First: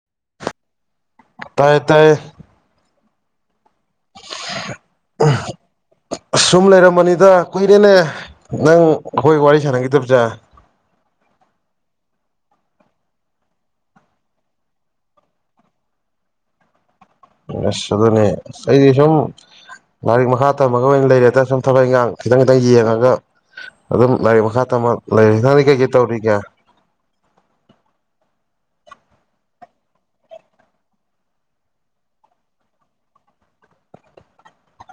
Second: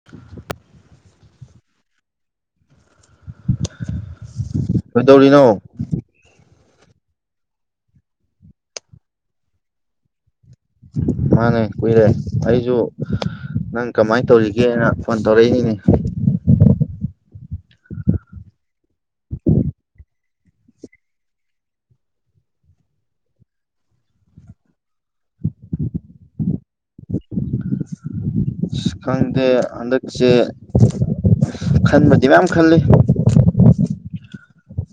[unintelligible] ꯇꯥꯏ ꯇꯥꯏꯌꯦ ꯀꯩꯗꯧꯔꯤꯅꯣ ꯁꯨꯝ ꯂꯩꯔꯝꯕꯅꯤꯗ ꯀꯨꯏꯔꯦꯅꯦ ꯅꯪ ꯑꯩꯈꯣꯏ ꯋꯥꯔꯤ ꯁꯥꯟꯅꯈꯤꯗꯕꯁꯦ ꯃꯥꯅꯦ ꯀꯨꯏꯔꯦ ꯑꯩꯁꯨ ꯅꯪ ꯀꯃꯥꯏꯅ ꯇꯧꯔꯤꯒꯦꯅ ꯐꯣꯟ ꯇꯧꯔꯛꯏꯅꯤꯅꯦ ꯑꯁ ꯑꯗꯨꯅꯦ ꯑꯩꯗꯤ ꯁꯨꯝ ꯂꯥꯏꯔꯤꯛ ꯃꯈꯥ ꯇꯝꯃꯒ ꯑꯣꯏꯅ ꯂꯩꯔꯦꯗ ꯁꯨꯝ ꯊꯕꯛ ꯏꯪꯈꯥꯡ ꯈꯤꯇꯪ ꯈꯤꯇꯪ ꯌꯦꯡꯉꯒ ꯑꯗꯨꯝ ꯂꯥꯏꯔꯤꯛ ꯃꯈꯥ ꯇꯝꯃ ꯂꯥꯏꯔꯤꯛ ꯅꯪꯗꯤ ꯀꯩꯀꯩ ꯇꯧꯔꯤꯒꯦ ꯑꯁ ꯈꯪꯗꯦ ꯍꯟꯗꯛꯁꯦ ꯈꯟꯕꯗꯤ ꯃꯌꯥꯝ ꯈꯜꯂꯤ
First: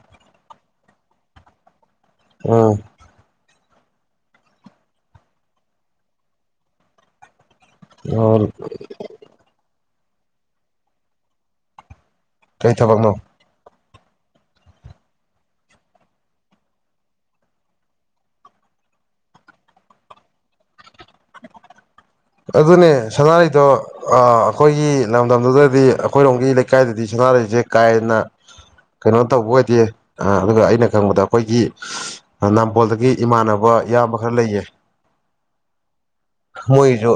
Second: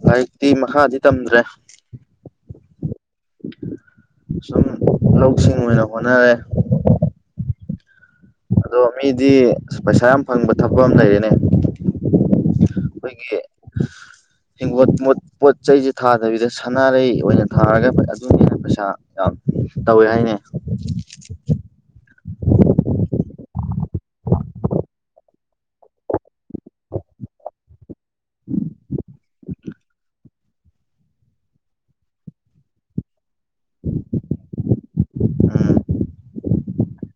ꯂꯥꯏꯔꯤꯛꯇꯤ ꯃꯈꯥꯗꯤ ꯇꯝꯗ꯭ꯔꯦ ꯎꯝ ꯁꯨꯝ ꯂꯧꯁꯤꯡ ꯑꯣꯏꯅ ꯍꯣꯠꯅꯔꯦ ꯑꯣ ꯑꯗꯣ ꯃꯤꯗꯤ ꯄꯩꯁꯥ ꯌꯥꯝ ꯐꯪꯕ ꯊꯛꯕꯛ ꯑꯃ ꯂꯩꯔꯤꯅꯦ ꯀꯩ ꯊꯕꯛꯅꯣ ꯑꯩꯈꯣꯏꯒꯤ [unintelligible] ꯍꯤꯡꯒꯣꯠ ꯃꯣꯠ ꯄꯣꯠ ꯆꯩꯁꯦ ꯊꯥꯗꯕꯤꯗ ꯁꯅꯥꯔꯩ ꯑꯣꯏꯅ ꯊꯥꯔꯒ ꯑꯗꯨꯒꯤꯅ ꯄꯩꯁꯥ ꯌꯥꯝ ꯇꯧꯋꯦ ꯍꯥꯏꯅꯦ [unintelligible] ꯑꯗꯨꯅꯦ ꯁꯅꯔꯩꯗꯣ ꯑ ꯑꯩꯈꯣꯏꯒꯤ ꯂꯝꯗꯝꯗꯨꯗꯗꯤ ꯑꯩꯈꯣꯏꯔꯣꯝꯒꯤ ꯂꯩꯀꯥꯏꯗꯗꯤ ꯁꯅꯔꯩꯁꯦ ꯀꯥ ꯍꯦꯟꯅ ꯀꯩꯅꯣ ꯇꯧꯕ ꯑꯣꯏꯗꯦ ꯑꯗꯨꯒ ꯑꯩꯅ ꯈꯪꯕꯗ ꯑꯩꯈꯣꯏꯒꯤ ꯅꯝꯕꯣꯜꯗꯒꯤ ꯏꯃꯥꯟꯅꯕ ꯏꯌꯥꯝꯕ ꯈꯔ ꯂꯩꯌꯦ ꯎꯝ ꯃꯣꯏꯁꯨ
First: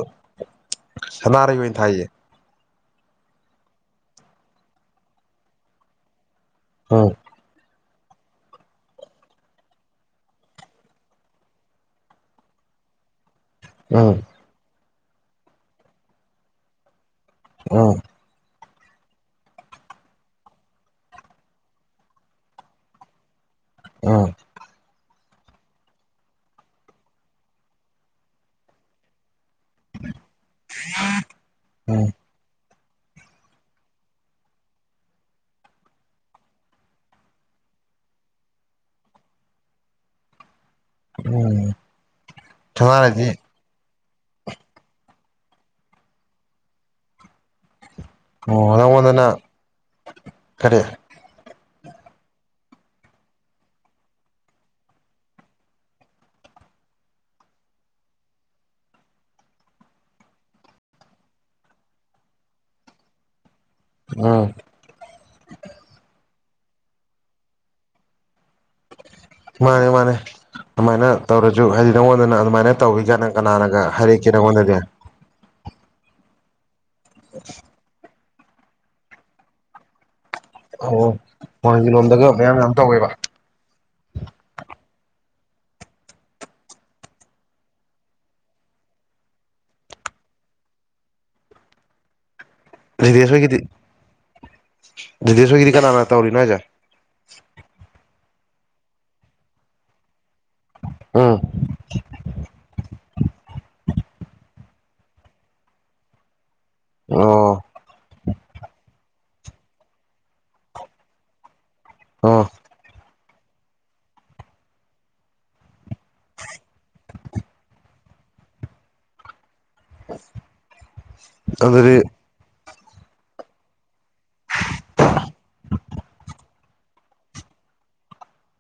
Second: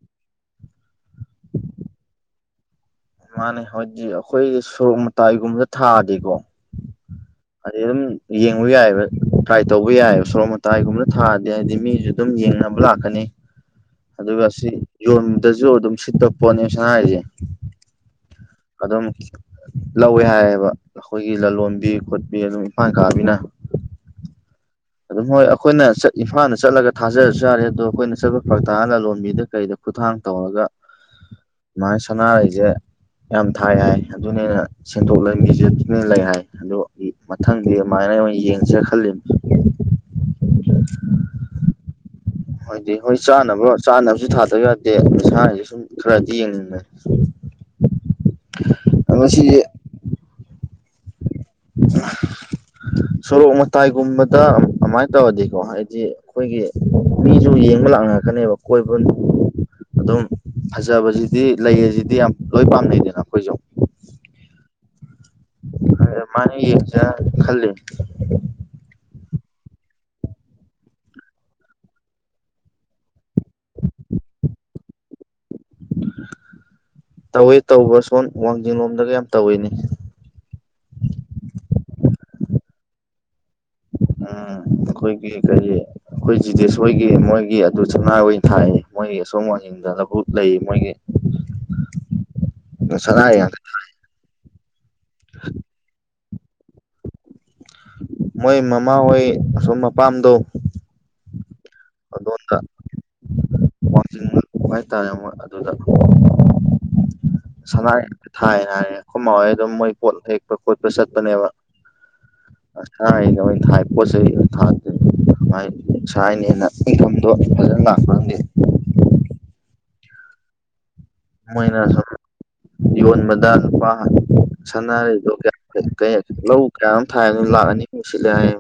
ꯁꯅꯥꯔꯩ ꯑꯣꯏꯅ ꯊꯥꯏꯌꯦ ꯃꯥꯅꯦ ꯍꯥꯢꯗꯤ ꯑꯩꯈꯣꯏ ꯁꯣꯔꯣꯛ ꯃꯇꯥꯏꯒꯨꯝꯕꯗ ꯊꯥꯗꯤꯀꯣ ꯑꯝ ꯑꯗꯨꯝ ꯌꯦꯡꯕ ꯌꯥꯏꯑꯦꯕ ꯇ꯭ꯔꯥꯏ ꯇꯧꯕ ꯌꯥꯏꯑꯦꯕ ꯁꯣꯔꯣꯛ ꯃꯇꯥꯏꯒꯨꯝꯕꯗ ꯊꯥꯔꯗꯤ ꯍꯥꯏꯗꯤ ꯃꯤꯁꯨ ꯑꯗꯨꯝ ꯌꯦꯡꯅꯕ ꯂꯥꯛꯀꯅꯤ ꯎꯝ ꯑꯗꯨꯒ ꯁꯤ ꯌꯣꯟꯕꯗꯁꯨ ꯑꯗꯨꯝ ꯁꯤꯠꯄ ꯄꯣꯠꯅꯤ ꯁꯥꯅꯥꯔꯩꯖ‌ꯦ ꯎꯝ ꯑꯗꯨꯝ ꯂꯧꯋꯦ ꯍꯥꯏꯌꯦꯕ ꯑꯩꯈꯣꯏꯒꯤ ꯂꯂꯣꯟꯕꯤ ꯈ‌ꯣꯠꯄꯤ ꯑꯗꯨꯝ ꯏꯝꯐꯥꯜ ꯀꯥꯕꯤꯅ ꯑꯝ ꯑꯗꯨꯝ ꯍꯣꯏ ꯑꯩꯈꯣꯏꯅ ꯏꯝꯐꯥꯜꯗ ꯆꯠꯂꯒ ꯊꯥꯖꯔꯁꯨ ꯌꯥꯔꯦ ꯑꯗꯣ ꯑꯩꯈꯣꯏꯅ ꯆꯠꯄ ꯐꯔꯛꯇꯥꯔꯒ ꯂꯂꯣꯟꯕꯤꯗ ꯀꯩꯗ ꯈꯨꯠꯊꯥꯡ ꯇꯧꯔꯒ ꯃꯥꯥꯏ ꯎꯝ ꯁꯅꯥꯔꯩꯁꯦ ꯌꯥꯝ ꯊꯥꯏ ꯍꯥꯏ ꯑꯗꯨꯅ ꯍꯦꯟꯅ ꯁꯦꯡꯗꯣꯛꯂ ꯃꯨꯖꯤꯞꯅ ꯂꯩ ꯍꯥꯏ ꯑꯗꯨ ꯃꯊꯪꯗꯤ ꯑꯗꯨꯃꯥꯏꯅ ꯑꯩ ꯑꯣꯏꯅ ꯌꯦꯡꯁꯦ ꯈꯜꯂꯤ [unintelligible] ꯎꯝ ꯍꯣꯏꯗꯤ ꯍꯣꯏ ꯁꯅꯥꯔꯩꯗꯤ ꯆꯥꯅꯕ ꯆꯥꯅꯕꯁꯨ ꯊꯥꯗꯕ ꯌꯥꯗꯦ ꯃꯁꯥꯅꯁꯨ ꯁꯨꯝ ꯈꯔꯗꯤ ꯌꯦꯡꯅꯤꯡꯉꯤ ꯑꯣ ꯅꯪꯉꯣꯟꯗꯅ ꯒꯔꯤ ꯁꯣꯔꯣꯛ ꯃꯇꯥꯏꯒꯨꯝꯕꯗ ꯑꯗꯨꯃꯥꯏꯅ ꯇꯧꯔꯗꯤꯀꯣ ꯍꯥꯏꯗꯤ ꯑꯩꯈꯣꯏꯒꯤ ꯃꯤꯁꯨ ꯌꯦꯡꯕ ꯂꯥꯛꯅꯔꯛꯀꯅꯦꯕ ꯀꯣꯏꯕ ꯑꯗꯨꯝ ꯐꯖꯕꯁꯤꯗꯤ ꯂꯩ ꯑꯁꯤꯗꯤ ꯌꯥꯝ ꯂꯣꯏ ꯄꯥꯝꯅꯩꯗꯅ ꯑꯩꯈꯣꯏꯁꯨ ꯎꯝ ꯑꯗꯨꯃꯥꯢꯅ ꯌꯦꯡꯖꯤꯔ ꯈꯜꯂꯤ ꯃꯥꯅꯦ ꯃꯥꯅꯦ ꯑꯗꯨꯃꯥꯏꯅ ꯇꯧꯔꯁꯨ ꯍꯥꯏꯗꯤ ꯅꯪꯉꯣꯟꯗꯅ ꯑꯗꯨꯃꯥꯏꯅ ꯇꯧꯏꯒ ꯅꯪ ꯀꯅꯥꯅꯒ ꯍꯥꯏꯔꯛꯀꯦ ꯅꯪꯉꯣꯟꯗꯒ ꯇꯧꯋꯤ ꯇꯧꯕ ꯁꯣꯟ ꯋꯥꯡꯖꯤꯡ ꯂꯣꯝꯗꯒ ꯌꯥꯝ ꯇꯧꯋꯤꯅꯦ ꯑꯣ ꯋꯥꯡꯖꯤꯡ ꯂꯣꯝꯗꯒ ꯃꯌꯥꯝ ꯌꯥꯝ ꯇꯧꯋꯦꯕ ꯎꯝ ꯑꯩꯈ‌ꯣꯏꯒꯤ ꯀꯒꯤ ꯈꯣꯏ ꯖꯤꯗꯦꯁꯍꯣꯏꯒꯤ ꯃꯣꯏꯒꯤ ꯑꯗꯨ [unintelligible] ꯑꯣꯢ ꯊꯥꯢꯅꯦ ꯃꯣꯏꯒꯤ ꯑꯁꯣꯝ ꯋꯥꯡꯖꯤ ꯗ ꯂꯕꯨꯛ ꯂꯩ ꯃꯣꯏꯒꯤ ꯁꯅꯥ ꯖꯤꯙꯦꯁ ꯌꯥꯝ ꯍꯣꯏꯒꯤꯗꯤ ꯖꯤꯙꯦꯁ ꯍꯣꯏꯒꯤꯗꯤ ꯀꯅꯥꯅ ꯇꯧꯔꯤꯅꯣ ꯍꯥꯏꯁꯦ ꯃꯣꯏ ꯃꯃꯥꯍꯣꯏ ꯑꯁꯨꯝ ꯃꯄꯥꯝꯗꯣ ꯎꯝ ꯑꯗ‌ꯣꯟꯗ ꯋꯥꯡꯖꯤꯡ ꯍꯥꯏꯇꯥꯔꯦ ꯃꯣꯏ ꯑꯗꯨꯗ ꯑꯣ ꯁꯅꯥꯔꯩ ꯊꯥꯏ ꯍꯥꯏꯑꯦ ꯑꯩꯈꯣꯏ ꯃꯥ ꯍꯣꯏ ꯑꯗꯨꯝ ꯃꯣꯏ ꯄꯣꯠ ꯍꯦꯛꯄ ꯈꯣꯠꯄ ꯆꯠꯄꯅꯦꯕ ꯑꯣ ꯑꯁꯥꯢꯗ ꯑꯣꯏ ꯊꯥꯏ ꯄꯣꯠ ꯆꯩꯩ ꯊꯥꯗꯦ [unintelligible] [unintelligible] ꯐꯖꯅ [unintelligible] ꯑꯗꯨꯗꯤ ꯃꯣꯏꯅꯥꯁꯨꯝ ꯌ‌ꯣꯟꯕꯗ ꯂꯨꯄ ꯁꯅꯥꯔꯩꯗꯣ ꯂꯧ ꯀꯌꯥ ꯅ‌ꯣꯝ ꯊꯥꯏ ꯂꯥꯛ ꯑꯅꯤꯃꯨꯛ ꯁꯤꯠꯂꯦ ꯍꯥꯏꯌꯦ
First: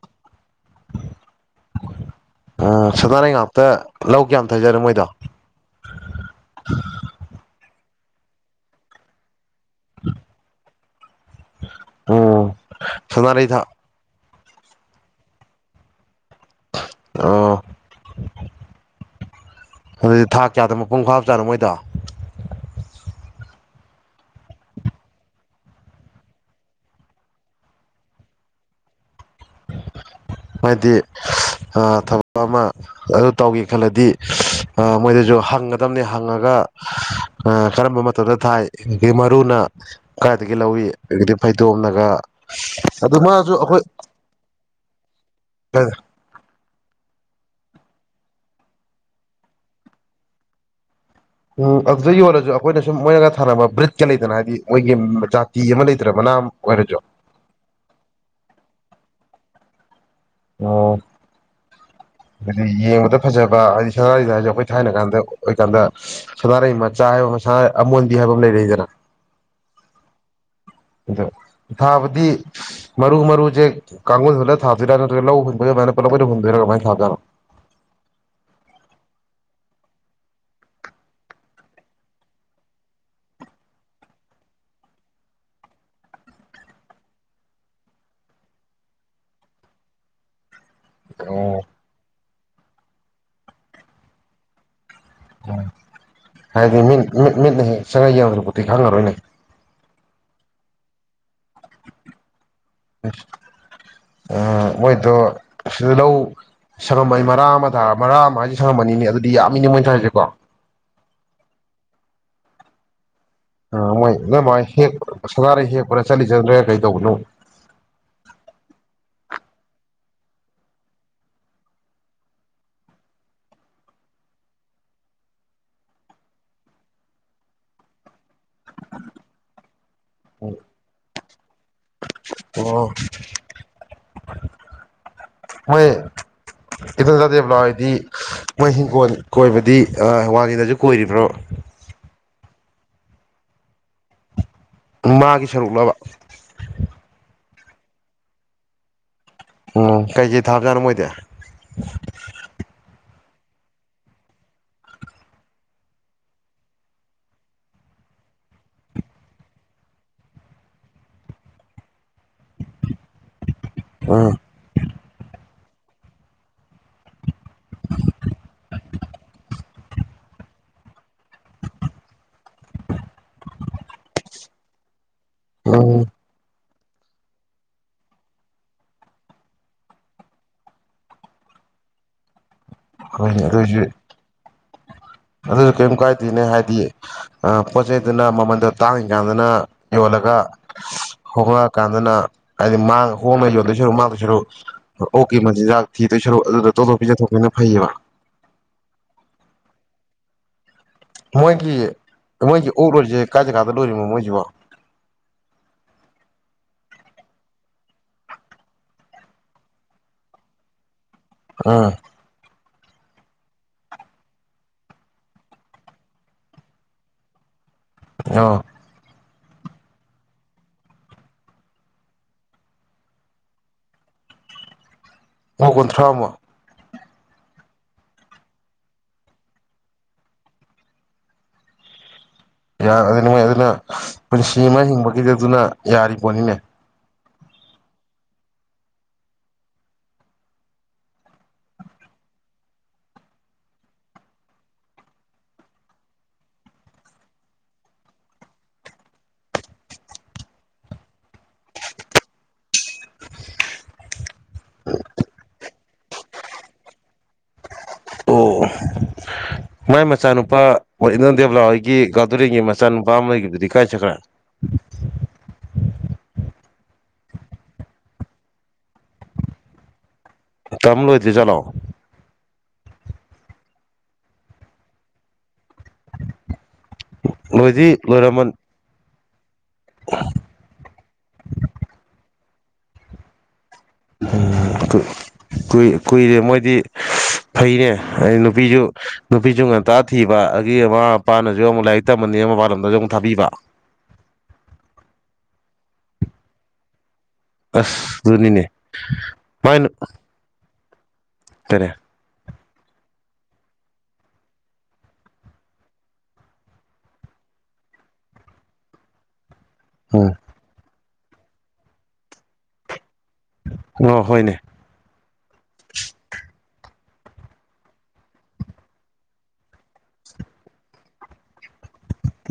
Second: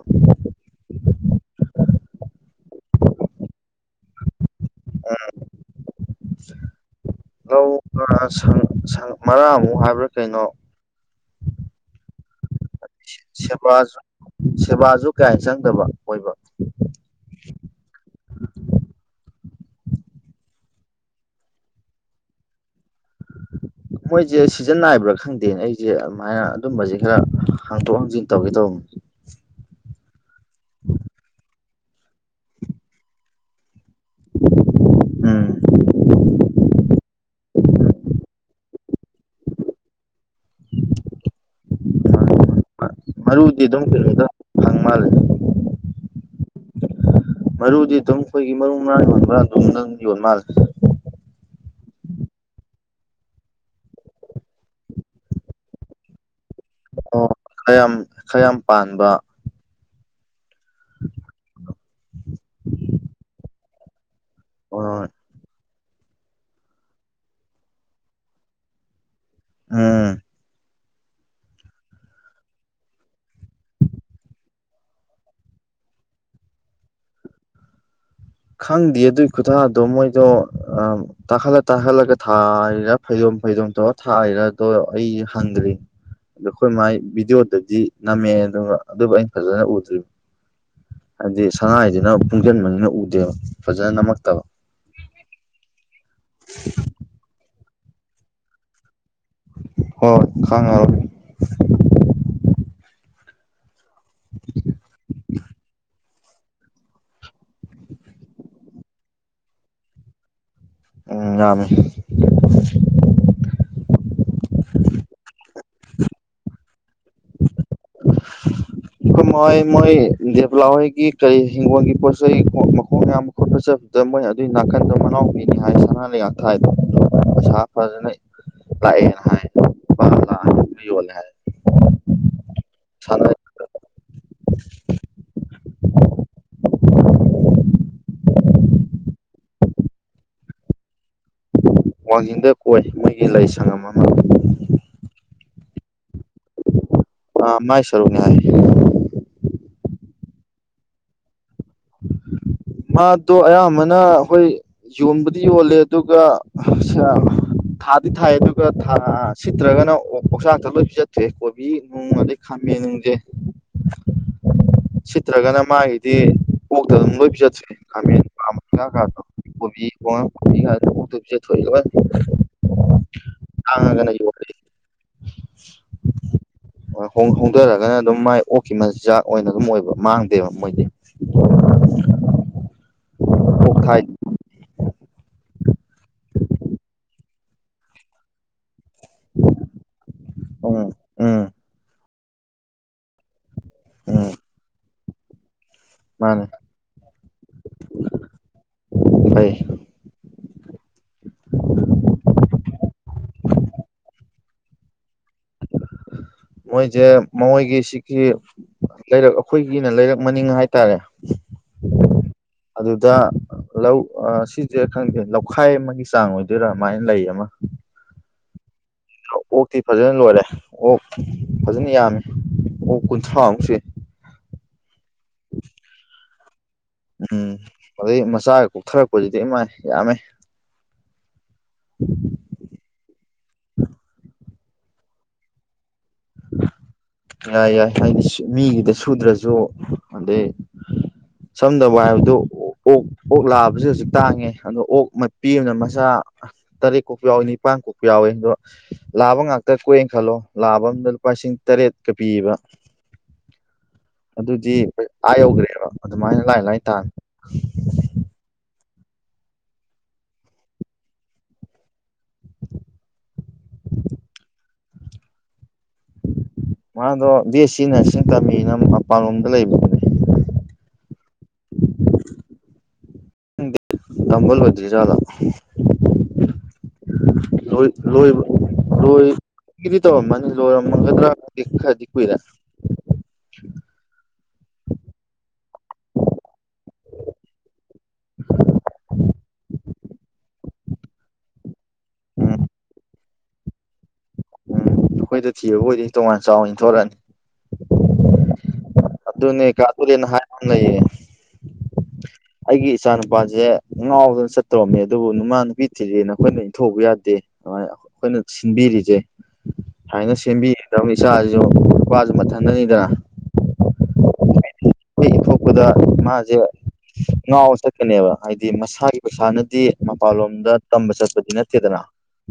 ꯑꯣ ꯁꯅꯥꯔꯩ ꯉꯥꯛꯇ ꯂꯧ ꯀꯌꯥꯝ ꯊꯥꯏꯖꯅ‌ꯣ ꯃꯣꯏꯗ‌ꯣ [unintelligible] ꯂꯧ ꯃꯔꯥꯛ ꯑꯃꯨꯛ ꯍꯥꯏꯕ꯭ꯔꯥ ꯀꯩꯅꯣ ꯎꯝ ꯁꯅꯥꯔꯩ ꯊꯥ ꯁꯦꯕꯥ ꯁꯦꯕꯥꯁꯨ ꯀꯌꯥ ꯆꯪꯗꯕ ꯑꯣꯏꯕ ꯑꯣ ꯑꯗꯨꯗꯤ ꯊꯥ ꯀꯌꯥꯗ ꯃꯄꯨꯡ ꯐꯥꯕ ꯆꯥꯅ‌ꯣ ꯃꯣꯏꯗꯣ [inaudible] ꯃꯣꯏꯁꯦ ꯁꯤꯖꯟ ꯅꯥꯏꯕ꯭ꯔꯥ ꯈꯪꯗꯦ ꯑꯩꯁꯦ ꯑꯗꯨꯃꯥꯏꯅ ꯑꯗꯨꯝꯕꯁꯦ ꯈꯔ ꯍꯥꯡꯇꯣꯛ ꯍꯥꯡꯖꯤꯟ ꯇꯧꯒꯦ ꯇꯧꯕꯅꯦ ꯍꯥꯏꯗꯤ ꯊꯕꯛ ꯑꯃ ꯑꯗꯨ ꯇꯧꯒꯦ ꯈꯜꯂꯗꯤ ꯃꯣꯏꯗꯁꯨ ꯎꯝ ꯍꯪꯒꯗꯝꯕꯅꯤ ꯍꯪꯉꯒ ꯀꯔꯝꯕ ꯃꯇꯝꯗ ꯊꯥꯏ ꯑꯗꯒꯤ ꯃꯔꯨꯅ ꯀꯥꯏꯗꯒꯤ ꯂꯧꯋꯤ ꯑꯗꯨꯒ ꯐꯩꯗꯣꯝꯅꯒ ꯑꯗꯨ ꯃꯥꯁꯨ ꯃꯔꯨꯗꯤ ꯑꯗꯨꯝ ꯑꯩꯈꯣꯏ ꯀꯩꯅꯣꯗ ꯐꯪ ꯃꯥꯜꯂꯦ [unintelligible] ꯃꯔꯨꯗꯤ ꯑꯗꯨꯝ ꯑꯩꯈꯣꯏꯒꯤ ꯃꯔꯨ ꯃꯔꯥꯡ ꯌꯣꯟꯕ ꯑꯗꯨꯝ ꯑꯗꯨꯗ ꯌꯣꯟꯕ ꯃꯥꯜꯂꯦ ꯎꯝ ꯑꯗꯨꯗ ꯌꯣꯜꯂꯁꯨ ꯑꯩꯈꯣꯏꯅ ꯁꯨꯝ ꯃꯣꯏꯅꯒ ꯊꯥꯟꯅꯕ ꯕ꯭ꯔꯤꯠꯀ ꯂꯩꯗꯅ ꯍꯥꯏꯗꯤ ꯃꯣꯏꯒꯤ ꯖꯥꯇꯤ ꯑꯃ ꯂꯩꯇ꯭ꯔꯕꯅ ꯑꯣ ꯈꯌꯥꯝ ꯈꯌꯥꯝ ꯄꯥꯟꯕ ꯑꯣ ꯑꯗꯨꯗꯤ ꯌꯦꯡꯕꯗ ꯐꯖꯕ ꯍꯥꯏꯗꯤ ꯁꯏꯗ ꯍꯧ ꯑꯩꯈꯣꯏ ꯊꯥꯏꯅ ꯍꯣꯏ ꯀꯥꯟꯗ ꯑꯣꯏꯀꯥꯟꯗ ꯁꯥꯟꯅꯔꯩ ꯃꯆꯥ ꯍꯥꯏꯕ ꯑꯃ ꯑꯃꯣꯟꯕꯤ ꯍꯥꯏꯕ ꯑꯃ ꯂꯩꯔꯛꯏꯗꯅ ꯎꯝ ꯑꯗꯣ ꯊꯥꯕꯗꯤ ꯃꯔꯨ ꯃꯔꯨꯁꯦ ꯀꯥꯡꯒꯨꯜ ꯍꯨꯜꯂ ꯊꯥꯗ‌ꯣꯏꯔ ꯅꯠꯇ꯭ꯔꯒ ꯂꯧ ꯍꯨꯟꯕꯗꯨꯃꯥꯏꯅ ꯄꯨꯂꯞ ꯑꯣꯏꯅ ꯍꯨꯟꯗꯣꯏꯔꯥ ꯀꯃꯥꯏꯅ ꯊꯥꯗꯣꯏꯖꯅꯣ ꯈꯪꯗꯦ ꯑꯗꯨꯒꯤ ꯈꯨꯊꯥꯗꯣ ꯃꯣꯏꯗꯣ ꯑ ꯇꯥꯈꯠꯂ ꯇꯥꯈꯠꯂꯒ ꯊꯥꯔꯤꯔ ꯐꯩꯗꯣꯝ ꯐꯩꯗꯣꯝ ꯇꯧꯔ ꯊꯥꯔꯤꯔꯗꯣ ꯑꯩ ꯍꯪꯗ꯭ꯔꯤ ꯑꯗ ꯑꯩꯈꯣꯏ ꯃꯥꯏ ꯚꯤꯗꯤꯑꯣꯗꯗꯤ ꯅꯝꯃꯦ ꯑꯗꯨ ꯑꯗꯨꯕꯨ ꯑꯩꯅ ꯐꯖꯅ ꯎꯗ꯭ꯔꯤ ꯍꯥꯏꯗꯤ ꯑꯣ ꯁꯅꯥꯔꯩꯅꯤꯅ ꯀꯨꯡꯁꯟꯕꯅꯤꯅ ꯎꯗꯦꯕ ꯐꯖꯅ ꯅꯝꯃꯛꯇꯕ ꯑꯝ ꯍꯥꯏꯗꯤ ꯃꯤꯠ ꯃꯤꯠ ꯃꯤꯠꯅ ꯍꯦꯛ ꯆꯪꯉ ꯌꯦꯡꯗ꯭ꯔꯄꯣꯠꯇꯤ ꯈꯪꯉꯔꯣꯏꯅꯦ ꯍꯣꯏ ꯈꯪꯉꯔ‌ꯣꯏ ꯎ ꯃꯣꯏꯗꯣ ꯁꯤ ꯂꯧ ꯁꯪꯉꯝꯃꯅꯤ ꯃꯔꯔꯥ ꯑꯃ ꯊꯥꯔꯒ ꯃꯔꯥ ꯑꯃ ꯍꯥꯏꯁꯤꯦ ꯁꯪꯉꯝꯃꯅꯤ ꯑꯗꯨꯗꯤ ꯌꯥꯝꯃꯤꯅꯤ ꯃꯣꯏꯅ ꯊꯥꯔꯤꯁꯦꯀꯣ ꯎ ꯌꯥꯝꯃꯤ ꯑ ꯃꯣꯏ ꯅ ꯃꯥꯏ ꯍꯦꯛ ꯁꯅꯥꯔꯩ ꯍꯦꯛꯄ꯭ꯔꯥ ꯆꯠꯂꯤ ꯆꯠꯗ꯭ꯔꯒ ꯀꯩ ꯇꯧꯕꯅꯣ ꯃꯣꯏ ꯃꯣꯏ ꯗꯦꯕꯂꯥꯥꯎ ꯀ ꯄꯣꯏꯁ ꯃꯈ ꯈꯣꯠꯄ ꯆꯠꯄꯗ ꯃꯣꯏꯅ ꯑꯗꯨꯒꯤ ꯅꯥꯀꯟꯗꯣ ꯃꯅꯥꯎ ꯄꯤꯅꯤ ꯍꯥꯏ ꯁꯅꯥ ꯂꯩꯉꯥꯛ ꯊꯥꯏꯕ ꯄꯩꯁꯥ ꯐꯖꯅ ꯂꯥꯛꯌꯦꯅ ꯍꯥꯏ ꯄꯂ ꯍꯥꯏ ꯌꯣꯜꯂꯦ ꯍꯥꯏ ꯑꯣ ꯁꯅꯥ [unintelligible] ꯍꯣꯏ ꯈꯤꯇꯪ ꯆꯥꯗꯦꯕꯂꯣ ꯍꯥꯏꯗꯤ ꯃꯣꯏ ꯍꯤꯡꯈꯣꯜ ꯀꯣꯏꯕꯗꯤ ꯋꯥꯡꯉꯗꯁꯨ ꯀꯣꯏꯔꯤꯕ꯭ꯔꯣ ꯋꯥꯡꯖꯤꯡꯗ ꯀꯣꯏ ꯃꯣꯏꯒꯤ ꯂꯩ ꯁꯪꯝ ꯑꯃ ꯃꯥꯒꯤ ꯁꯔꯨꯛꯂꯕ ꯑ ꯃꯥꯏ ꯁꯔꯨꯅꯦꯏ ꯎꯝ ꯀꯩꯀꯩ ꯊꯥꯕꯖꯥꯠꯅꯣ ꯃꯣꯏꯗꯤ ꯃꯥꯠꯇꯣ ꯑꯌꯥꯝꯕꯅ ꯑꯩꯈꯣꯏ ꯌꯣꯟꯕꯗꯤ ꯌꯣꯜꯂꯦ ꯑꯗꯨꯒ ꯊꯥꯗꯤ ꯊꯥꯏ ꯑꯗꯨꯒ ꯊꯥ ꯁꯤꯠꯇ꯭ꯔꯒꯅ ꯄꯧꯆꯥꯛꯇ ꯂꯣꯏ ꯄꯤ ꯆꯠꯇ꯭ꯔꯑꯦ ꯀꯣꯕꯤ ꯎꯨꯡ ꯑꯩ ꯈꯥꯝꯃꯦ ꯅꯪꯁꯦ ꯑ ꯁꯤꯠꯇ꯭ꯔꯒꯅ ꯃꯥꯒꯤꯗꯤ ꯀꯣꯛꯇ ꯑꯗꯨꯝ ꯂꯣꯏ ꯄꯤ ꯆꯠꯇ꯭ꯔꯦ ꯈꯥꯃꯦꯟ ꯃꯂ ꯈꯣ ꯀꯣꯕꯤ ꯀꯉ ꯀꯣꯗ ꯀ ꯇꯁ ꯊꯣꯏ ꯂꯕ ꯍꯅꯪ ꯑꯣ ꯣꯡ ꯍꯧꯣꯡꯊꯔꯒꯅ ꯑꯗꯨꯝ ꯃꯥꯏ ꯑꯣꯛꯈꯤꯕ ꯃꯆꯤꯟꯖꯥꯛ ꯑꯣꯏꯅ ꯑꯗꯨꯝ ꯑꯣꯏꯕ ꯃꯥꯡꯗꯦꯕ ꯃꯣꯏꯗꯤ ꯍꯣꯏꯅꯦ ꯑꯣꯛ ꯑꯗꯨꯑꯣꯏꯁꯨ ꯊꯥꯏ ꯑꯗꯨꯁꯨ ꯀꯔꯤꯝ ꯀꯥꯏꯗꯦꯅꯦ ꯍꯥꯏꯗꯤ ꯑ ꯄꯣ ꯆꯩꯗꯅ ꯃꯃꯗ ꯇꯥꯡꯉꯤꯀꯥꯟꯗꯅ ꯌꯣꯜꯂꯒ ꯎꯝ ꯎꯝ ꯍꯣꯡꯉꯛꯑꯀꯥꯟꯗꯅ ꯍꯥꯏꯗꯤ ꯃꯥꯡ ꯍꯣꯡꯉ ꯌꯣꯂ ꯁꯔꯨ ꯃꯥꯥꯡꯗꯣꯏ ꯎꯝ ꯁꯔꯨ ꯑꯣ ꯀꯦ ꯃꯆꯤꯟꯖꯥꯛ ꯊꯤꯗꯣꯏ ꯁꯔꯨꯛ ꯑꯗꯨꯗ ꯇꯣꯂꯣꯞ ꯄꯤꯖ ꯊꯣꯛꯣꯛꯄꯅ ꯐꯩꯌꯦꯕ ꯐꯥꯏ ꯃꯣꯏꯒꯤ ꯃꯣꯏꯁꯤ ꯑꯣꯛ ꯂꯣꯏꯔꯤꯁꯦ ꯀꯥꯏ ꯖꯒꯥꯥꯗ ꯂꯣꯏꯔꯤꯕꯅꯣ ꯃꯣꯏꯁꯤꯕꯣ ꯃꯣꯏꯁꯦ ꯃꯣꯏꯒꯤ ꯁꯤꯒꯤ ꯂꯩꯔꯛ ꯑꯩꯈꯣꯏꯒꯤꯅ ꯂꯩꯔꯛ ꯃꯅꯤꯡ ꯍꯥꯏꯇꯥꯔꯦ ꯑ ꯑꯗꯨꯗ ꯂꯧ ꯁꯤꯁꯦ ꯈꯪꯗꯦ ꯂꯧꯈꯥꯏ ꯑꯃꯒꯤ ꯆꯥꯡ ꯑꯣꯏꯗꯣꯏꯔꯥ ꯑꯗꯨꯃꯥꯏꯅ ꯂꯩ ꯑꯃ ꯑꯣ ꯑꯣꯛꯇꯤ ꯐꯖꯅ ꯂꯣꯏꯔꯦ ꯑꯣꯛ ꯐꯖꯅ ꯌꯥꯝꯃꯤ ꯑꯣꯛ ꯀꯨꯟꯊ꯭ꯔꯥꯃꯨꯛꯁꯦ ꯃꯥ ꯀꯨꯟꯊ꯭ꯔꯥ ꯑꯃ ꯎꯝ ꯑꯗꯨꯗꯩ ꯃꯆꯥꯒ ꯀꯨꯞꯊꯔꯛꯄꯁꯤꯗꯤ ꯏ ꯃꯥꯏ ꯌꯥꯝꯃꯦ ꯎ ꯌꯥ ꯑꯗꯨꯅꯤ ꯃꯣꯏ ꯑꯗꯨꯅ ꯄꯨꯟꯁꯤ ꯑꯃ ꯍꯤꯡꯕꯒꯤꯗꯤ ꯑꯗꯨꯅ ꯌꯥꯔꯤꯕꯣꯠꯅꯤꯅꯦ ꯌꯥꯏ ꯌꯥꯏ ꯍꯥꯏꯗꯤ ꯃꯤꯒꯤꯗ ꯁꯨꯗ꯭ꯔꯁꯨ ꯑꯗꯩ ꯁꯝꯗꯕ ꯍꯥꯏꯕꯗꯨ ꯑꯣꯛ ꯑꯣꯛ ꯂꯥꯛꯑꯕꯁꯨ ꯍꯧꯖꯤꯛ ꯇꯥꯡꯉꯦ ꯑꯗꯣ ꯑꯣꯛ ꯃꯄꯤ ꯑꯃꯅ ꯃꯁꯥ ꯇꯔꯦꯠ ꯀꯣꯛꯄ ꯌꯥꯎꯏ ꯅꯤꯄꯥꯟ ꯀꯣꯛꯄ ꯌꯥꯎꯏ ꯑꯗꯣ ꯂꯥꯕ ꯉꯥꯛꯇ ꯀꯣꯛꯑꯦꯅ ꯈꯜꯂꯣ ꯂꯥꯕ ꯑꯝꯗ ꯂꯨꯄꯥꯁꯤꯡ ꯇꯔꯦꯠꯀ ꯄꯤꯕ ꯑꯗꯨꯗꯤ ꯑꯩꯈꯣꯏ ꯑꯥ ꯌꯧꯈ꯭ꯔꯦꯕ ꯑꯗꯨꯃꯥꯏꯅ ꯂꯥꯏ ꯂꯥꯏ ꯇꯥꯅꯤ ꯑꯣ ꯃꯥꯏ ꯃꯆꯥꯅꯨꯄꯥ ꯋꯥ ꯏꯅꯣ ꯗꯦꯕꯂꯥ ꯍꯣꯏꯒꯤ ꯒꯥꯎꯗꯨꯔꯦꯟꯒꯤ ꯃꯆꯥꯅꯨꯄꯥ ꯑꯃꯒꯤꯒꯤꯕꯨꯗꯤ ꯀꯥꯏ ꯆꯠꯈ꯭ꯔꯥ ꯃꯥꯗꯣ ꯗꯤ ꯑꯦꯁ ꯁꯤ ꯅꯔꯁꯤꯡ ꯇꯃꯤꯅ ꯃꯄꯥꯟꯂꯣꯝꯗ ꯂꯩꯕꯅꯦ ꯇꯝ ꯂꯣꯏꯗꯤ ꯆꯠꯂꯣꯑꯣ ꯅꯝꯕ ꯂꯣꯏꯗ꯭ꯔꯤꯖꯥꯗ ꯂꯣꯏ ꯂꯣꯏꯗꯤ ꯂꯣꯏꯕ ꯂꯣꯏꯔꯝꯃꯟ ꯂꯣꯏꯗꯤ ꯇꯧꯔꯝꯃꯅꯤ ꯂꯣꯏꯔꯝꯃꯒꯗ꯭ꯔꯥ ꯈꯗꯤ ꯀꯨꯏꯔꯦ ꯀꯨꯏꯔꯦ ꯃꯣꯏꯗꯤ ꯐꯩꯅꯦ ꯑꯩ ꯅꯨꯄꯤꯁꯨ ꯅꯨꯄꯤꯁꯨ ꯉꯟꯇꯥ ꯊꯤꯕ ꯑꯗꯨꯒꯤ ꯃꯃꯥ ꯃꯄꯥꯅꯁꯨ ꯑꯃꯨꯛ ꯂꯥꯏꯔꯤꯛ ꯇꯤꯃꯅꯦ ꯎꯝ ꯃꯄꯜ ꯂꯝꯝꯗꯁꯨ ꯑꯃꯨꯛ ꯊꯥꯕꯤꯕ ꯎꯝ ꯑꯩꯈꯣꯏꯗ ꯊꯤꯕ ꯍꯣꯏꯗꯤ ꯇꯣꯉꯥꯟ ꯆꯥꯎꯅꯤ ꯊꯣꯛꯣꯔꯛꯑꯅꯤ ꯑꯁ ꯔꯨꯅꯤꯅꯦ ꯑꯗꯨ ꯑꯗꯨꯅꯤ ꯀꯥ ꯑꯗꯨ ꯂꯩꯅ ꯍꯥꯏ ꯂꯩꯌꯦ ꯇꯔꯦ [unintelligible] ꯑꯩꯒꯤ ꯏꯆꯥ ꯅꯨꯄꯥꯁꯦ ꯉꯥꯎꯗꯅ ꯆꯠꯇꯣꯔꯣꯝꯃꯦ ꯑꯗꯨꯕꯨ ꯅꯨꯃ ꯅꯨꯄꯤ ꯊꯤꯖꯦꯅ ꯑꯩꯈꯣꯏꯅ ꯏꯟꯊꯣꯛꯧꯕ ꯌꯥꯗꯦ ꯑꯗꯨꯃꯥꯏꯅ ꯑꯩꯈꯣꯏꯅ ꯁꯤꯟꯕꯤꯔꯤꯁꯦ ꯎꯝ ꯍꯥꯏꯅ ꯁꯦꯝꯕꯤꯒꯗꯕꯅꯤ ꯏꯆꯥꯁꯤꯁꯨ ꯅꯨꯄꯥꯁꯨ ꯃꯟꯊꯟꯗꯅꯤꯗꯅ ꯑꯣ ꯍꯣꯏꯅꯦ ꯑꯩꯈꯣꯏ ꯏꯊ ꯊꯣꯛꯄꯗ ꯃꯥꯁꯦ ꯉꯥꯎꯕ ꯆꯠꯀꯅꯦꯕ ꯍꯥꯏꯗꯤ ꯃꯁꯥꯒꯤ ꯄꯩꯁꯥꯅꯗꯤ ꯃꯄꯥꯟꯂꯣꯝꯗ ꯇꯝꯕ ꯆꯠꯄꯗꯤ ꯅꯠꯇꯦꯗꯅ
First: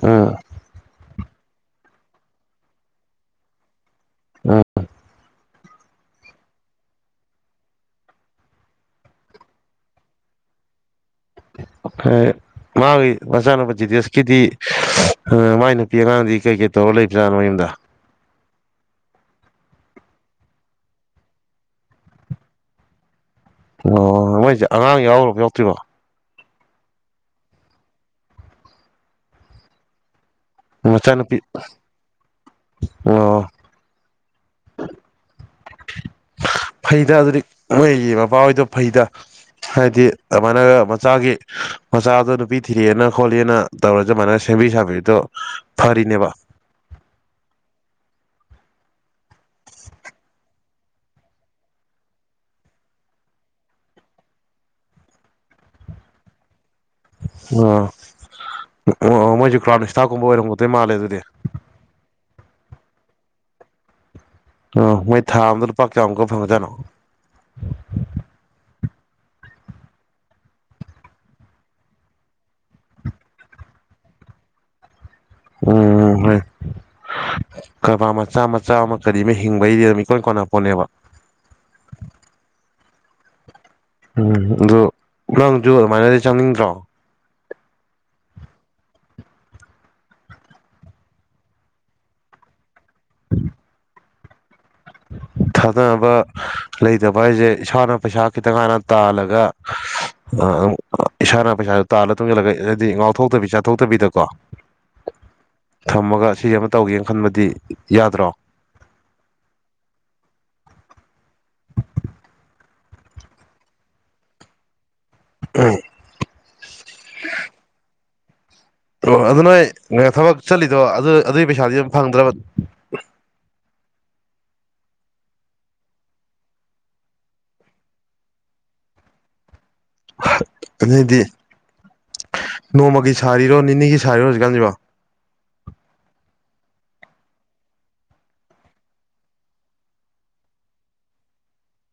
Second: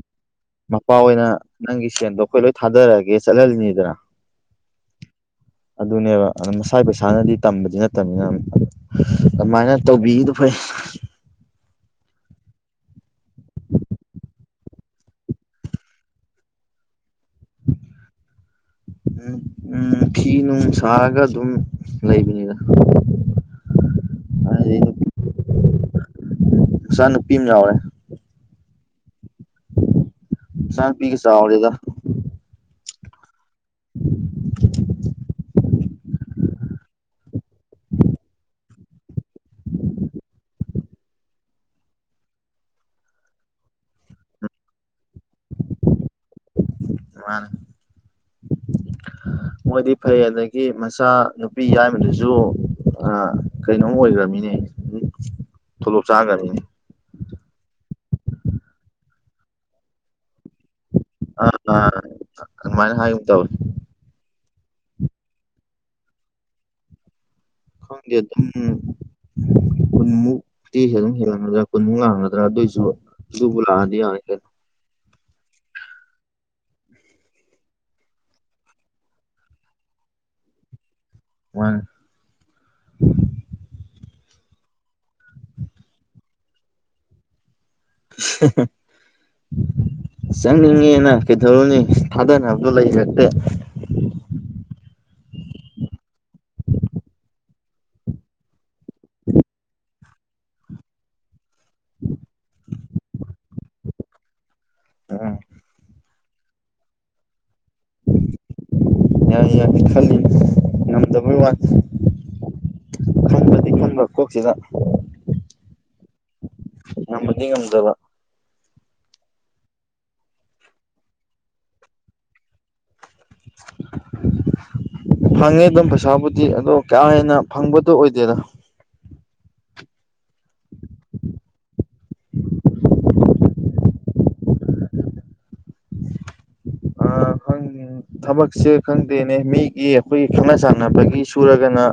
ꯑ ꯃꯄꯥ ꯑꯣꯏꯅ ꯅꯪꯒꯤ ꯁꯦꯟꯗꯣ ꯑꯩꯈꯣꯏ ꯂꯣꯏ ꯊꯥꯗꯔꯛꯑꯒꯦ ꯆꯠꯍꯜꯂꯤꯅꯤꯗꯅ ꯎꯝ ꯑꯗꯨꯅꯦꯕ ꯑꯗꯨꯝ ꯃꯁꯥ ꯄꯩꯁꯥꯅꯗꯤ ꯇꯝꯕꯗꯤ ꯅꯠꯇꯕꯅꯤꯅ ꯑꯗꯨꯝ ꯑꯗꯨꯃꯥꯏꯅ ꯇꯧꯕꯤꯗꯨꯣ ꯐꯩ ꯑꯐꯦ ꯃꯥꯒꯤ ꯃꯆꯥꯅꯨꯄꯥ ꯗꯤꯇꯦꯁꯀꯤꯗꯤ ꯃꯥꯏ ꯅꯨꯄꯤ ꯑꯉꯥꯡꯗꯤ ꯀꯩ ꯀꯩ ꯇꯧꯔ ꯂꯩꯕꯖꯥꯠꯅꯣ ꯌꯨꯝꯗ ꯎꯝ ꯎꯝ ꯐꯤ ꯅꯨꯡ ꯁꯥꯔꯒ ꯑꯗꯨꯝ ꯂꯩꯕꯅꯤꯅ ꯑꯣ ꯃꯣꯏꯁꯦ ꯑꯉꯥꯡ ꯌꯥꯎꯕ ꯌꯥꯎꯗ꯭ꯔꯤꯕꯣ ꯅꯨꯁ ꯅꯨꯄꯤ ꯑꯃ ꯌꯥꯎꯔꯦ ꯃꯆꯥ ꯅꯨꯄꯤꯒ ꯃꯆꯥꯅꯨꯄꯤ ꯆꯥꯎꯔꯦꯗ ꯑꯣ ꯐꯩꯗ ꯑꯗꯨꯗꯤ ꯃꯣꯏꯒꯤ ꯃꯄꯥꯍꯣꯏꯗꯣ ꯐꯩꯗ ꯍꯥꯏꯗꯤ ꯑꯗꯨꯃꯥꯏꯅꯒ ꯃꯆꯥꯒꯤ ꯃꯆꯥꯗꯣ ꯅꯨꯄꯤ ꯊꯤꯔꯛꯑꯦꯅ ꯈꯣꯠꯂꯦꯅ ꯇꯧꯔ ꯑꯗꯨꯃꯥꯏꯅ ꯁꯦꯝꯕꯤ ꯁꯥꯕꯤꯗꯣ ꯐꯔꯤꯅꯦꯕ ꯃꯥꯅꯦ ꯃꯣꯏꯗꯤ ꯐꯩ ꯑꯗꯒꯤ ꯃꯆꯥ ꯅꯨꯄꯤ ꯌꯥꯏꯕꯗꯨꯁꯨ ꯀꯩꯅꯣꯝ ꯑꯣꯏꯈ꯭ꯔꯃꯤꯅꯦ ꯊꯣꯂꯣꯞ ꯆꯥꯈ꯭ꯔꯃꯤꯅꯦ ꯑ ꯑꯣ ꯃꯣꯏꯁꯨ ꯀ꯭ꯔꯥꯎ ꯍꯇꯥꯥꯛꯀꯨꯝꯕ ꯑꯣꯏꯔꯝꯒꯗꯣꯏ ꯃꯥꯜꯂꯦ ꯑꯗꯨꯗꯤ ꯑꯥ ꯑꯗꯨꯃꯥꯏꯅ ꯍꯥꯏꯌꯨ ꯇꯧꯋ ꯑꯣ ꯃꯣꯏ ꯊꯥ ꯑ ꯑꯃꯗ ꯂꯨꯄꯥ ꯀꯌꯥꯃꯨꯛꯀ ꯐꯪꯒꯖꯥꯅꯣ ꯗꯤ ꯑꯗꯨꯝ ꯀꯨꯟꯃꯨꯛꯇꯤꯦ ꯑꯗꯨꯝ ꯍꯦꯜꯂꯝꯒꯗ꯭ꯔꯥ ꯀꯨꯟꯃꯨꯛ ꯂꯥꯡꯒꯗ꯭ꯔꯥ ꯑꯗꯨꯑꯣꯏꯁꯨ ꯑꯗꯨꯕꯨ ꯂꯗꯤ ꯎꯝ ꯍꯣꯏ [unintelligible] ꯀꯔꯕꯥꯔ ꯃꯆꯥ ꯃꯆꯥ ꯑꯃ ꯀꯔꯤ ꯑꯃ ꯍꯤꯡꯕꯒꯤ ꯂꯩꯔꯝꯃꯤꯀꯣꯟ ꯀꯣꯟꯅꯄꯣꯟꯠꯅꯦꯕ ꯋꯥꯟ ꯎꯝ ꯑꯗꯨ ꯅꯪꯁꯨ ꯑꯗꯨꯃꯥꯏꯅꯗꯤ ꯆꯪꯅꯤꯡꯗ꯭ꯔꯣ [unintelligible] ꯆꯪꯅꯤꯡꯉꯦꯅ ꯀꯩꯗꯧꯔꯨꯅꯤ ꯊꯥꯗꯅꯕꯗꯣ ꯂꯩꯖꯛꯇꯦ ꯊꯥꯗꯅꯕ ꯂꯩꯇꯕ ꯍꯥꯏꯁꯦ ꯏꯁꯥꯅ ꯄꯩꯁꯥ ꯈꯤꯇꯪ ꯍꯥꯟꯅ ꯇꯥꯜꯂꯒ ꯏꯁꯥꯅ ꯄꯩꯁꯥꯗꯨꯣ ꯇꯥꯜꯂ ꯇꯨꯡꯁꯤꯜꯂꯒ ꯍꯥꯏꯗꯤ ꯉꯥꯎꯊꯣꯛꯇꯕꯤ ꯆꯥꯊꯣꯛꯇꯕꯤꯗꯀꯣ ꯑ ꯊꯝꯃꯒ ꯁꯤ ꯑꯃ ꯇꯧꯒꯦꯅ ꯈꯟꯕꯗꯤ ꯌꯥꯗ꯭ꯔꯣ ꯌꯥꯏ ꯌꯥꯏ ꯈꯜꯂꯤ ꯉꯝꯗꯕꯩ ꯋꯥ ꯈꯟꯝꯕꯗꯤ ꯈꯕꯣꯁꯤꯗ ꯎ ꯌꯥꯝꯃꯗꯤ ꯉꯝꯗꯕ ꯑꯣ ꯑꯗꯨ ꯅꯣꯏ ꯊꯕꯛ ꯆꯠꯂꯤꯗꯣ ꯑꯗꯨ ꯑꯗꯨꯒꯤ ꯄꯩꯁꯥꯗꯤ ꯌꯥꯝ ꯐꯪꯗ꯭ꯔꯕ [unintelligible] [unintelligible] ꯐꯪꯉꯦ ꯑꯗꯨꯝ ꯄꯩꯁꯥꯕꯨꯗꯤ ꯑꯗꯣ ꯀꯥ ꯍꯦꯟꯅ ꯐꯪꯕꯗꯨꯣ ꯑꯣꯏꯗꯦꯅ ꯑꯗꯨꯗꯤ ꯅꯣꯡꯃꯒꯤ ꯁꯥꯔꯤꯔꯣ ꯅꯤꯅꯤꯒꯤ ꯁꯥꯔꯤꯔꯣ ꯍꯧꯖꯤꯛꯀꯥꯟꯁꯤꯕꯣ ꯑ ꯀꯣꯏꯅꯤ ꯊꯕꯛꯁꯦ ꯈꯪꯗꯦꯅꯦ ꯃꯤꯒꯤ ꯑꯩꯈꯣꯏꯒꯤ ꯈꯪꯅ ꯆꯥꯟꯅꯕꯒꯤ ꯁꯨꯔꯒꯅ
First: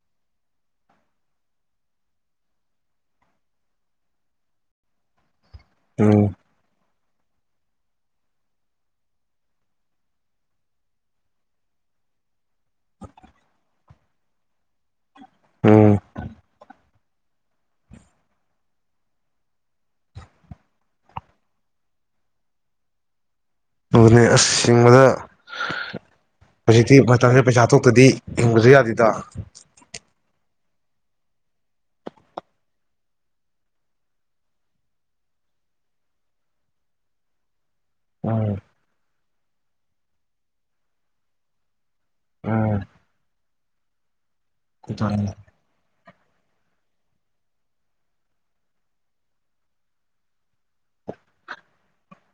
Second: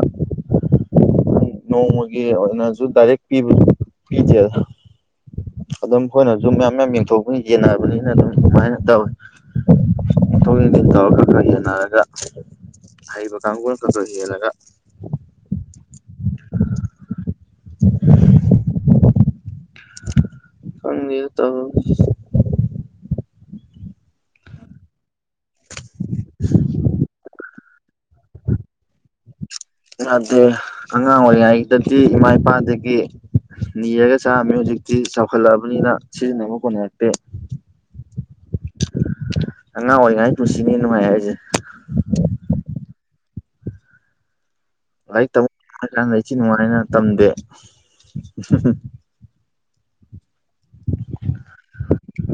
ꯅꯣꯡꯃꯒꯤ ꯑꯣꯏꯅꯁꯨ ꯗꯥꯏꯔꯦꯛ ꯄꯤꯕ ꯄꯤꯗꯦ ꯑꯗꯨꯝ ꯎꯝ ꯑꯩꯣꯏꯅ ꯁꯨꯝ ꯃꯌꯥꯝ ꯃꯌꯥꯝ ꯌꯦꯡꯊꯣꯛꯄꯅꯤ ꯌꯦꯟꯅꯕꯅꯤꯅ ꯑꯗꯨꯝ ꯑꯗꯨꯃꯥꯏꯅ ꯇꯧꯋꯤ ꯄꯊꯣꯛ ꯏꯟꯁꯤꯟ ꯇꯧꯔ ꯈ ꯈ ꯍꯦꯟꯅꯔꯒ ꯍꯩꯕ ꯀꯥꯡꯒꯜ ꯈꯛ ꯈ ꯍꯦꯜꯂꯒ ꯎꯝ [unintelligible] ꯐꯪꯒꯦ ꯇ ꯑꯗꯨꯅꯤ ꯑꯁ ꯍꯦꯡꯕꯗ ꯍꯧꯖꯤꯛꯇꯤ ꯃꯇꯝꯁꯤꯗ ꯄꯩꯁꯥ ꯊꯣꯛꯇꯗꯤ ꯍꯤꯡꯕꯁꯨ ꯌꯥꯗꯦꯗ ꯌꯥꯗꯦ ꯑꯉꯥꯡ ꯑꯣꯏꯔꯤꯉꯩꯗꯗꯤ ꯏꯃꯥ ꯏꯄꯥꯗꯒꯤ ꯅꯤꯔꯒ ꯆꯥꯑꯝꯃꯦ ꯍꯧꯖꯤꯛꯇꯤ ꯆꯥꯎꯈꯠꯂꯛꯑꯕꯅꯤꯅ ꯁꯤꯖꯤꯟꯅꯕ ꯀꯅꯔꯛꯇꯦ ꯎꯝ ꯑꯉꯥꯡ ꯑꯣꯏꯔꯤꯉꯥꯏ ꯄꯨꯨꯟꯁꯤꯅꯦ ꯅꯨꯡꯉꯥꯏ ꯍꯥꯏꯖꯦ ꯎꯝ ꯂꯥꯏꯔꯤꯛ ꯇꯝꯃ [unintelligible] ꯏꯆꯤ ꯅꯨꯡꯉꯥꯏꯅ ꯇꯝꯗꯦ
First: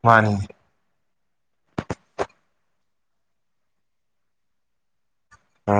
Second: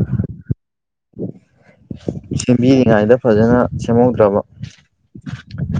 ꯃꯥꯅꯤ ꯁꯦꯝꯕꯤꯔꯤꯉꯩꯗ ꯐꯖꯅ ꯁꯦꯝꯍꯧꯗ꯭ꯔꯕ ꯑ